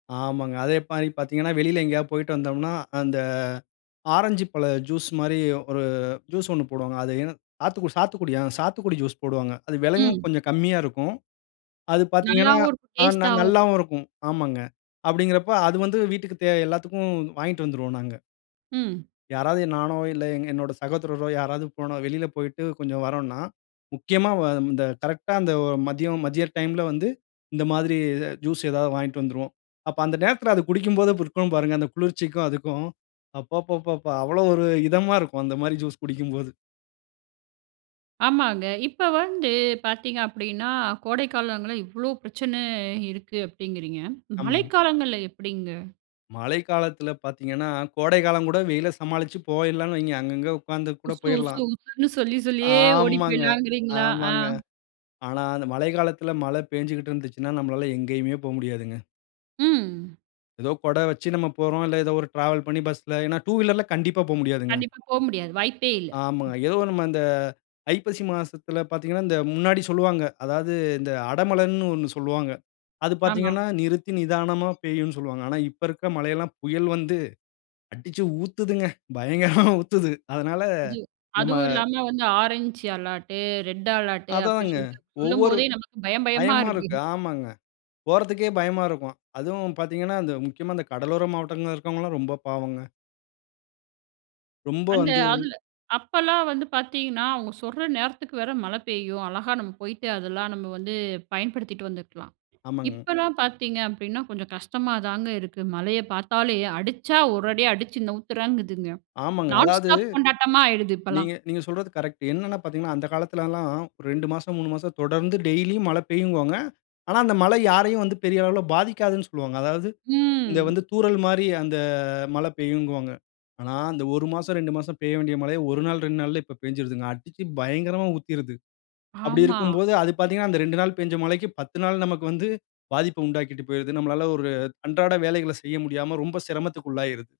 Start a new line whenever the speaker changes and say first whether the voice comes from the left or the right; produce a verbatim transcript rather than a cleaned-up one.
left: ஆமாங்க அதே மாரி பார்த்தீங்கன்னா, வெளில எங்கேயாவது போயிட்டு வந்தோம்னா, அந்த ஆரஞ்சு பழம் ஜூஸ் மாரி, ஒரு ஜூஸ் ஒண்ணு போடுவாங்க. அது என் சாத்துக்குடி சாத்துக்குடியா, ஆ சாத்துக்குடி ஜூஸ் போடுவாங்க. அது விலையும்
right: ம்.
left: கொஞ்சம் கம்மியா இருக்கும். அது பார்த்தீங்கன்னா,
right: நல்லாவும் இருக்கும்.
left: ந
right: டேஸ்ட்டாவும்
left: நல்லாவும் இருக்கும். ஆமாங்க, அப்டிங்கிறப்ப அது வந்து வீட்டுக்கு தேவ எல்லாத்துக்கும் வாங்கிட்டு வந்துருவோம் நாங்க.
right: ம்.
left: யாராவது நானோ இல்ல எங் என்னோட சகோதரரோ யாராவது வெளில போயிட்டு கொஞ்சம் வறோன்னா, முக்கியமா வ இந்த கரெக்ட்டா அந்த மதியம் மதிய டைம்ல வந்து இந்த மாதிரி ஜூஸ் ஏதாவது வாங்கிட்டு வந்துருவோம். அப்ப அந்த நேரத்தில அத குடிக்கும்போது இருக்கும் பாருங்க, அந்த குளிர்ச்சிக்கும் அதுக்கும் அப்பப்பப்பா அவ்வளோ ஒரு இதமா இருக்கும் அந்த மாரி ஜூஸ் குடிக்கும்போது.
right: ஆமாங்க. இப்ப வந்து பார்த்தீங்க அப்டின்னா, கோடைக்காலங்கள்ல இவ்வளோ பிரச்சன இருக்கு அப்டிங்கிறீங்க.
left: ஆமாங்க.
right: மழைக்காலங்கள்ல எப்டிங்க?
left: மழை காலத்துல பார்த்தீங்கன்னா, கோடை காலம் கூட வெயில சமாளிச்சு போயிரலாணு வைங்க. அங்க அங்க உட்கார்ந்து கூட
right: உசு உசு
left: போயிர்லாம்.
right: உசுன்னு சொல்லி சொல்லியே ஓடி
left: ஆமாங்க
right: போயிலாங்கிறீங்களா? ஆ
left: ஆமாங்க. ஆனா அந்த மழை காலத்தில மழ பெஞ்சுகுட்டு இருந்துச்சுன்னா நம்மளால எங்கேயுமே போ முடியாதுங்க.
right: ம்.
left: ஏதோ கொட வச்சு நம்ம போறோம். இல்ல ஏதோ ஒரு டிராவல் பண்ணி பஸ்ல ஏன்னா டூ வீலர்ல கண்டிப்பா போ முடியாதுங்க.
right: கண்டிப்பா. போ முடியாது வாய்ப்பே இல்ல.
left: ஆமாங்க. ஏதோ நம்ம இந்த ஐப்பசி மாசத்தில பார்த்தீங்கன்னா, இந்த முன்னாடி சொல்வாங்க. அதாவது இந்த அடமழன்னு ஒண்ணு சொல்வாங்க. அது
right: ஆமா.
left: பார்த்தீங்கன்னா, நிறுத்தி நிதானமா பெய்யும் சொல்வாங்க. ஆனா இப்ப இருக்க மழை எல்லாம் புயல் வந்து அடிச்சு ஊத்துதுங்க. பயங்கரமா ஊத்துது. அதனால
right: அது,
left: நம்ம
right: அதுவும் இல்லாம வந்து ஆரஞ்ச் அலாட்டு, ரெட் அலாட்டு அப்டின்னு
left: அதாங்க
right: சொல்ட்டு
left: ஒவ்வொரு
right: சொல்லும்போதே நமக்கு பயம் பயமா
left: பயமா
right: இருக்கு.
left: இருக்கு. ஆமாங்க. போறதுக்கே பயமா இருக்கும். அதுவும் பார்த்தீங்கன்னா அந்த முக்கியமா இந்த கடலோர மாவட்டங்களா இருக்கவங்கலாம் ரொம்ப பாவங்க. ரொம்ப
right: அந்த
left: வந்து
right: அதுல அப்பலாம் வந்து பார்த்தீங்கன்னா, அவங்க சொல்ற நேரத்துக்கு வேற மழை பெய்யும். அழகா நம்ம போயிட்டு அதெல்லாம் நம்ம வந்து பயன்படுத்திட்டு வந்துக்கலாம்.
left: ஆமாங்க.
right: இப்பலாம் பார்த்தீங்க அப்டின்னா, கொஞ்சம் கஷ்டமா தாங்க இருக்கு. மழைய பார்த்தாலே அடிச்சா ஒரு அடி அடிச்சு நவுத்துறேங்குதுங்க
left: ஆமாங்க.
right: நான்
left: அதாவது
right: ஸ்டாப் கொண்டாட்டமா ஆயிடுது இப்பலாம்.
left: நீங்க நீங்க சொல்றது கரெக்ட் என்னன்னா பார்த்தீங்கன்னா, அந்த காலத்துல எல்லாம் ரெண்டு மாசம், மூணு மாசம் தொடர்ந்து டெய்லியும் மழ பெய்யும்பாங்க. ஆனா அந்த மழை யாரையும் வந்து பெரிய அளவுல பாதிக்காதுன்னு சொல்வாங்க. அதாவது இந்த வந்து
right: ம்.
left: தூறல் மாரி அந்த மழ பெய்யுன்பாங்க ஆனா அந்த ஒரு மாசம், ரெண்டு மாசம் பெய்ய வேண்டிய மழையே ஒரு நாள், ரெண்டு நாள்ல இப்ப பெஞ்சுடுதுங்க. அடிச்சு பயங்கரமா ஊத்திருது. அப்டி
right: ஆமா.
left: இருக்கும்போது அது பார்த்தீங்கன்னா, அந்த ரெண்டு நாள் பெஞ்ச மழைக்கு, பத்து நாள் நமக்கு வந்து பாதிப்ப உண்டாக்கிட்டு போயிருது. நம்மளால ஒரு அன்றாட வேலைகளை செய்ய முடியாம ரொம்ப சிரமத்துக்கு உள்ளாயிருது.